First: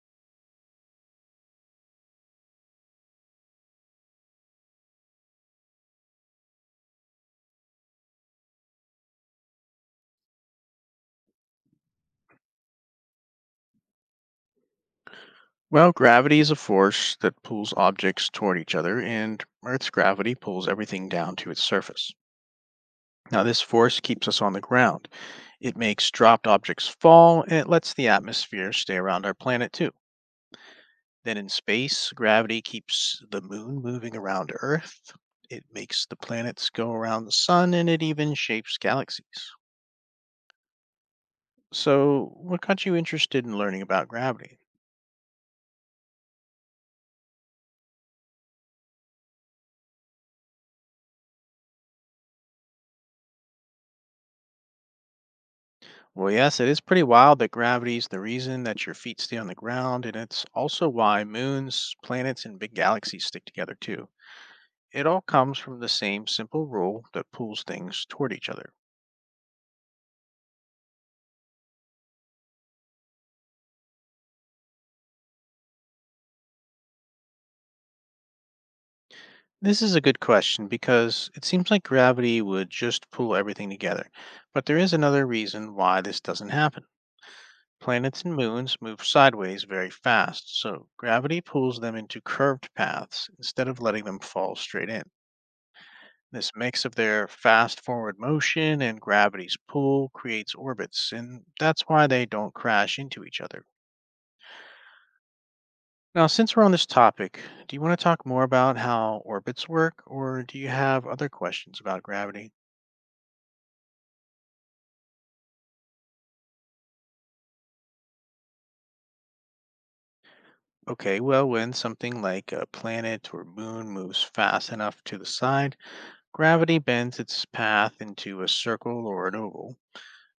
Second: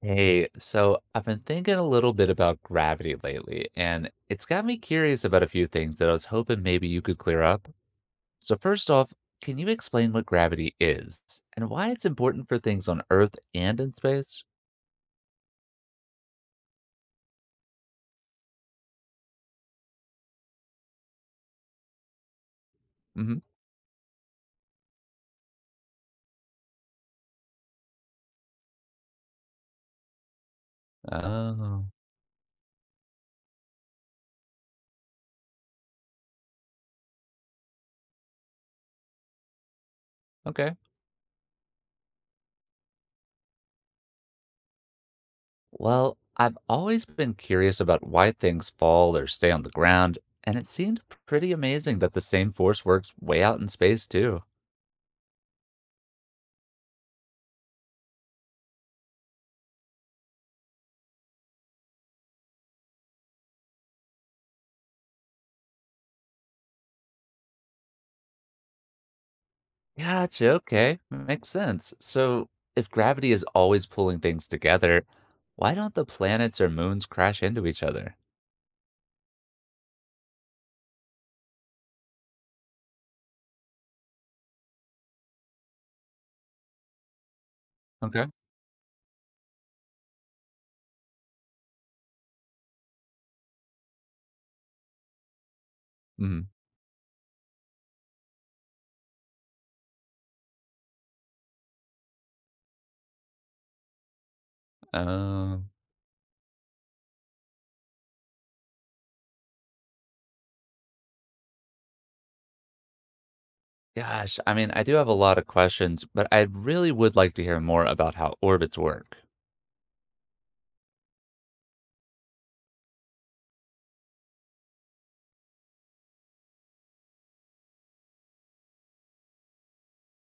Hey, so I've been thinking a little bit about gravity lately, and it's got me curious about a few things that I was hoping maybe you could clear up. So, first off, can you explain what gravity is and why it's important for things on Earth and in space? Well, gravity is a force that pulls objects toward each other, and Earth's gravity pulls everything down to its surface. Hmm. Now, this force keeps us on the ground. It makes dropped objects fall, and it lets the atmosphere stay around our planet, too. Then in Oh, space, gravity keeps the moon moving around Earth. It makes the planets go around the sun, and it even shapes galaxies. okay. So, what got you interested in learning about gravity? Well, I've always been curious about why things fall or stay on the ground, and it seemed pretty amazing that the same force works way out in space, too. Well, yes, it is pretty wild that gravity is the reason that your feet stay on the ground, and it's also why moons, planets, and big galaxies stick together, too. It all comes from the same simple rule that pulls things toward each other. Gotcha. Okay. Makes sense. So, if gravity is always pulling things together, why don't the planets or moons crash into each other? This is a good question, because it seems like gravity would just pull everything together. But there is another reason why this doesn't happen. Planets Okay. and moons move sideways very fast, so gravity pulls them into curved paths instead of letting them fall straight in. Hmm. This mix of their fast forward motion and gravity's pull creates orbits, and that's why they don't crash into each other. Um, Now, since we're on this topic, do you want to talk more about how orbits work, or do you have other questions about gravity? Gosh, I mean, I do have a lot of questions, but I really would like to hear more about how orbits work. Okay, well, when something like a planet or moon moves fast enough to the side, gravity bends its path into a circle or an oval,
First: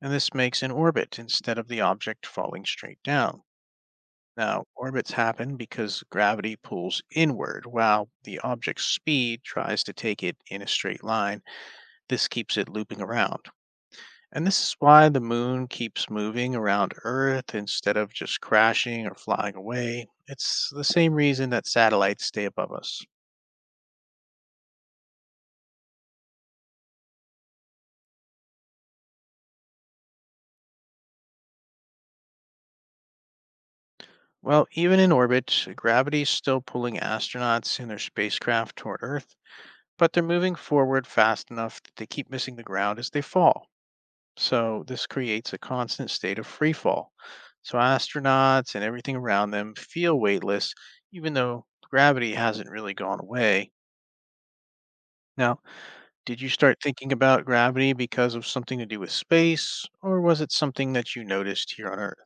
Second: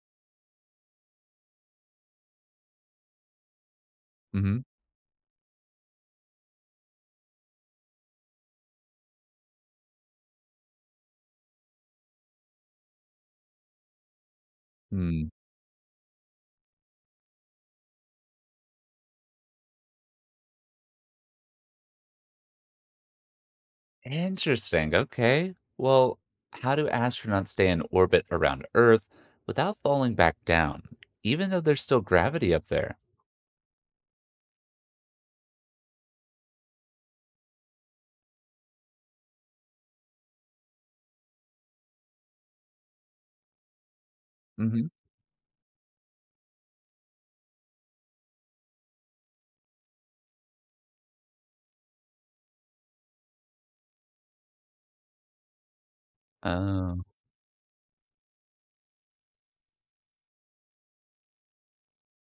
and this makes an orbit instead of the object falling straight down. Hmm. Now, orbits happen because gravity pulls inward while the object's speed tries to take it in a straight line. This keeps it looping around. And this is why the Hmm. moon keeps moving around Earth instead of just crashing or flying away. It's the same reason that satellites stay above us. Interesting. Okay. Well, how do astronauts stay in orbit around Earth without falling back down, even though there's still gravity up there? Well, even in orbit, gravity is still pulling astronauts and their spacecraft toward Earth, but they're moving forward fast enough that they keep missing the ground as they fall. So, Hmm. this creates a constant state of free fall. So, astronauts and everything around them feel weightless, even though gravity hasn't really gone away. Now, Did you start Oh. thinking about gravity because of something to do with space, or was it something that you noticed here on Earth?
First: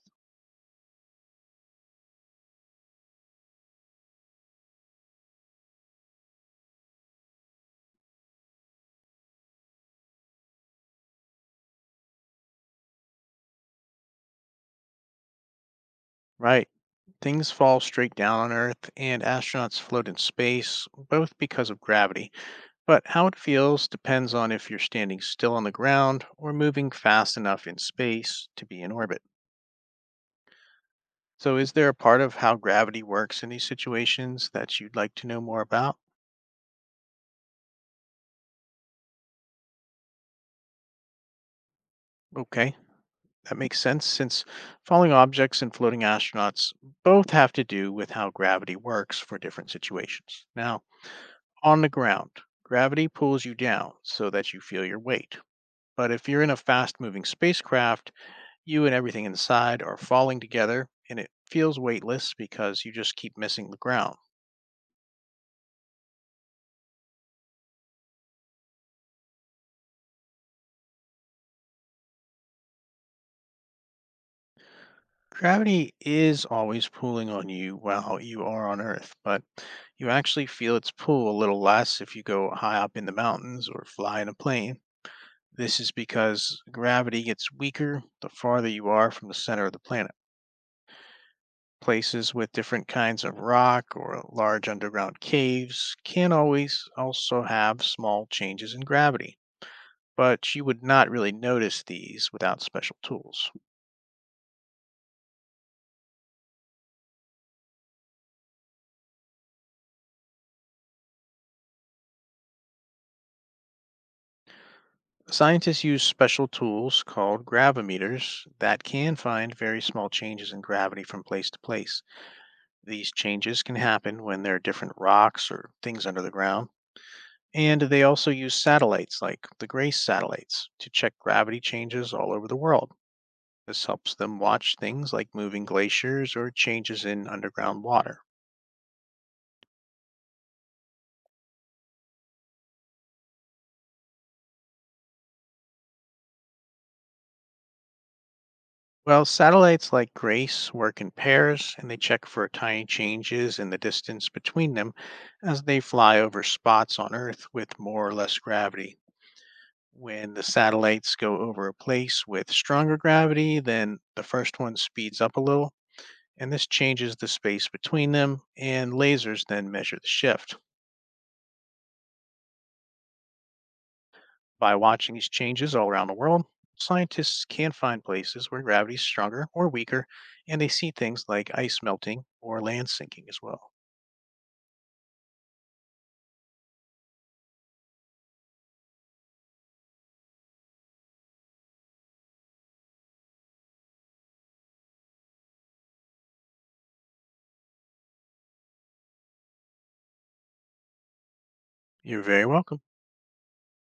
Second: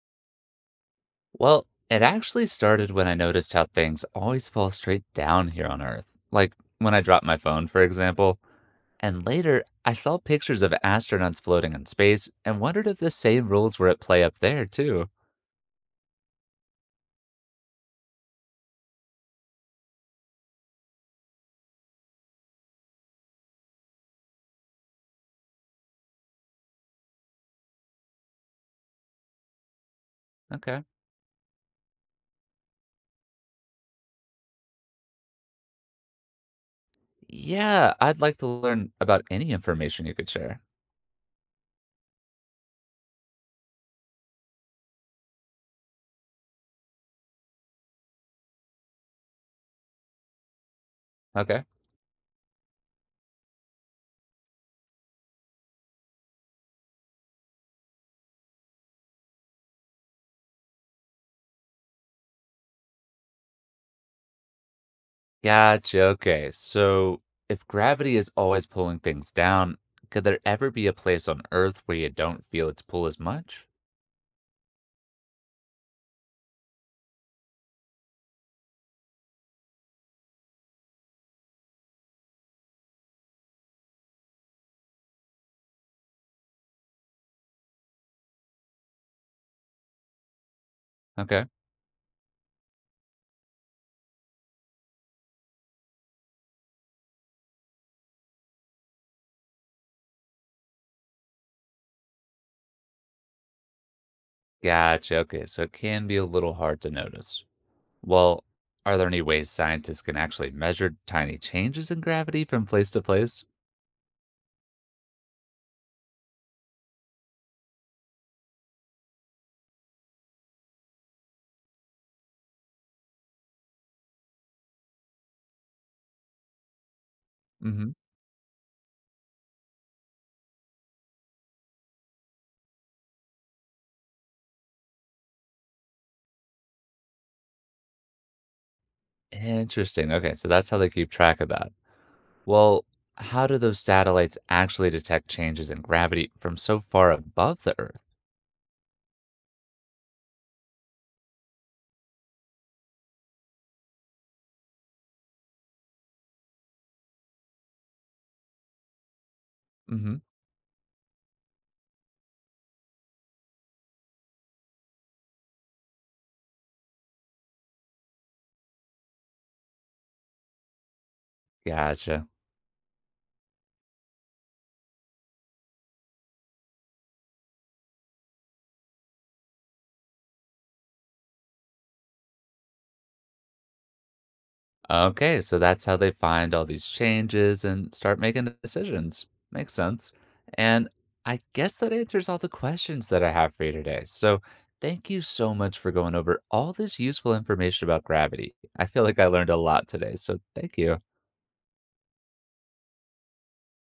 Well, it actually started when I noticed how things always fall straight down here on Earth. Like when I dropped my phone, for example. And later, I saw pictures of astronauts floating in space and wondered if the same rules were at play up there, too. Right. Things fall straight down on Earth, and astronauts float in space, both because of gravity. But how it feels depends on if you're standing still on the ground or moving fast enough in space to be in orbit. Okay. So, is there a part of how gravity works in these situations that you'd like to know more about? Yeah, I'd like to learn about any information you could share. Okay. That makes sense, since falling objects and floating astronauts both have to do with how gravity works for different situations. Now, Okay. on the ground, gravity pulls you down so that you feel your weight. But if you're in a fast moving spacecraft, you and everything inside are falling together, and it feels weightless because you just keep missing the ground. Gotcha. Okay. So, if gravity is always pulling things down, could there ever be a place on Earth where you don't feel its pull as much? Gravity is always pulling on you while you are on Earth, but you actually feel its pull a little less if you go high up in the mountains or fly in a plane. This is because gravity gets weaker the farther you are from the center of the planet. Okay. Places with different kinds of rock or large underground caves can always also have small changes in gravity, but you would not really notice these without special tools. Gotcha, okay, so it can be a little hard to notice. Well, are there any ways scientists can actually measure tiny changes in gravity from place to place? Scientists use special tools called gravimeters that can find very small changes in gravity from place to place. These changes can happen when there are different rocks or things under the ground. And Hmm. they also use satellites like the GRACE satellites to check gravity changes all over the world. This helps them watch things like moving glaciers or changes in underground water. Interesting. Okay, so that's how they keep track of that. Well, how do those satellites actually detect changes in gravity from so far above the Earth? Well, satellites like GRACE work in pairs, and they check for tiny changes in the distance between them as they fly over spots on Earth with more or less gravity. Hmm. When the satellites go over a place with stronger gravity, then the first one speeds up a little, and this changes the space between them, and lasers then measure the shift. Gotcha. By watching these changes all around the world, scientists can find places where gravity is stronger or weaker, and they see things like ice melting or land sinking as well. Okay, so that's how they find all these changes and start making the decisions. Makes sense. And I guess that answers all the questions that I have for you today. So thank you so much for going over all this useful information about gravity. I feel like I learned a lot today. So thank you. You're very welcome.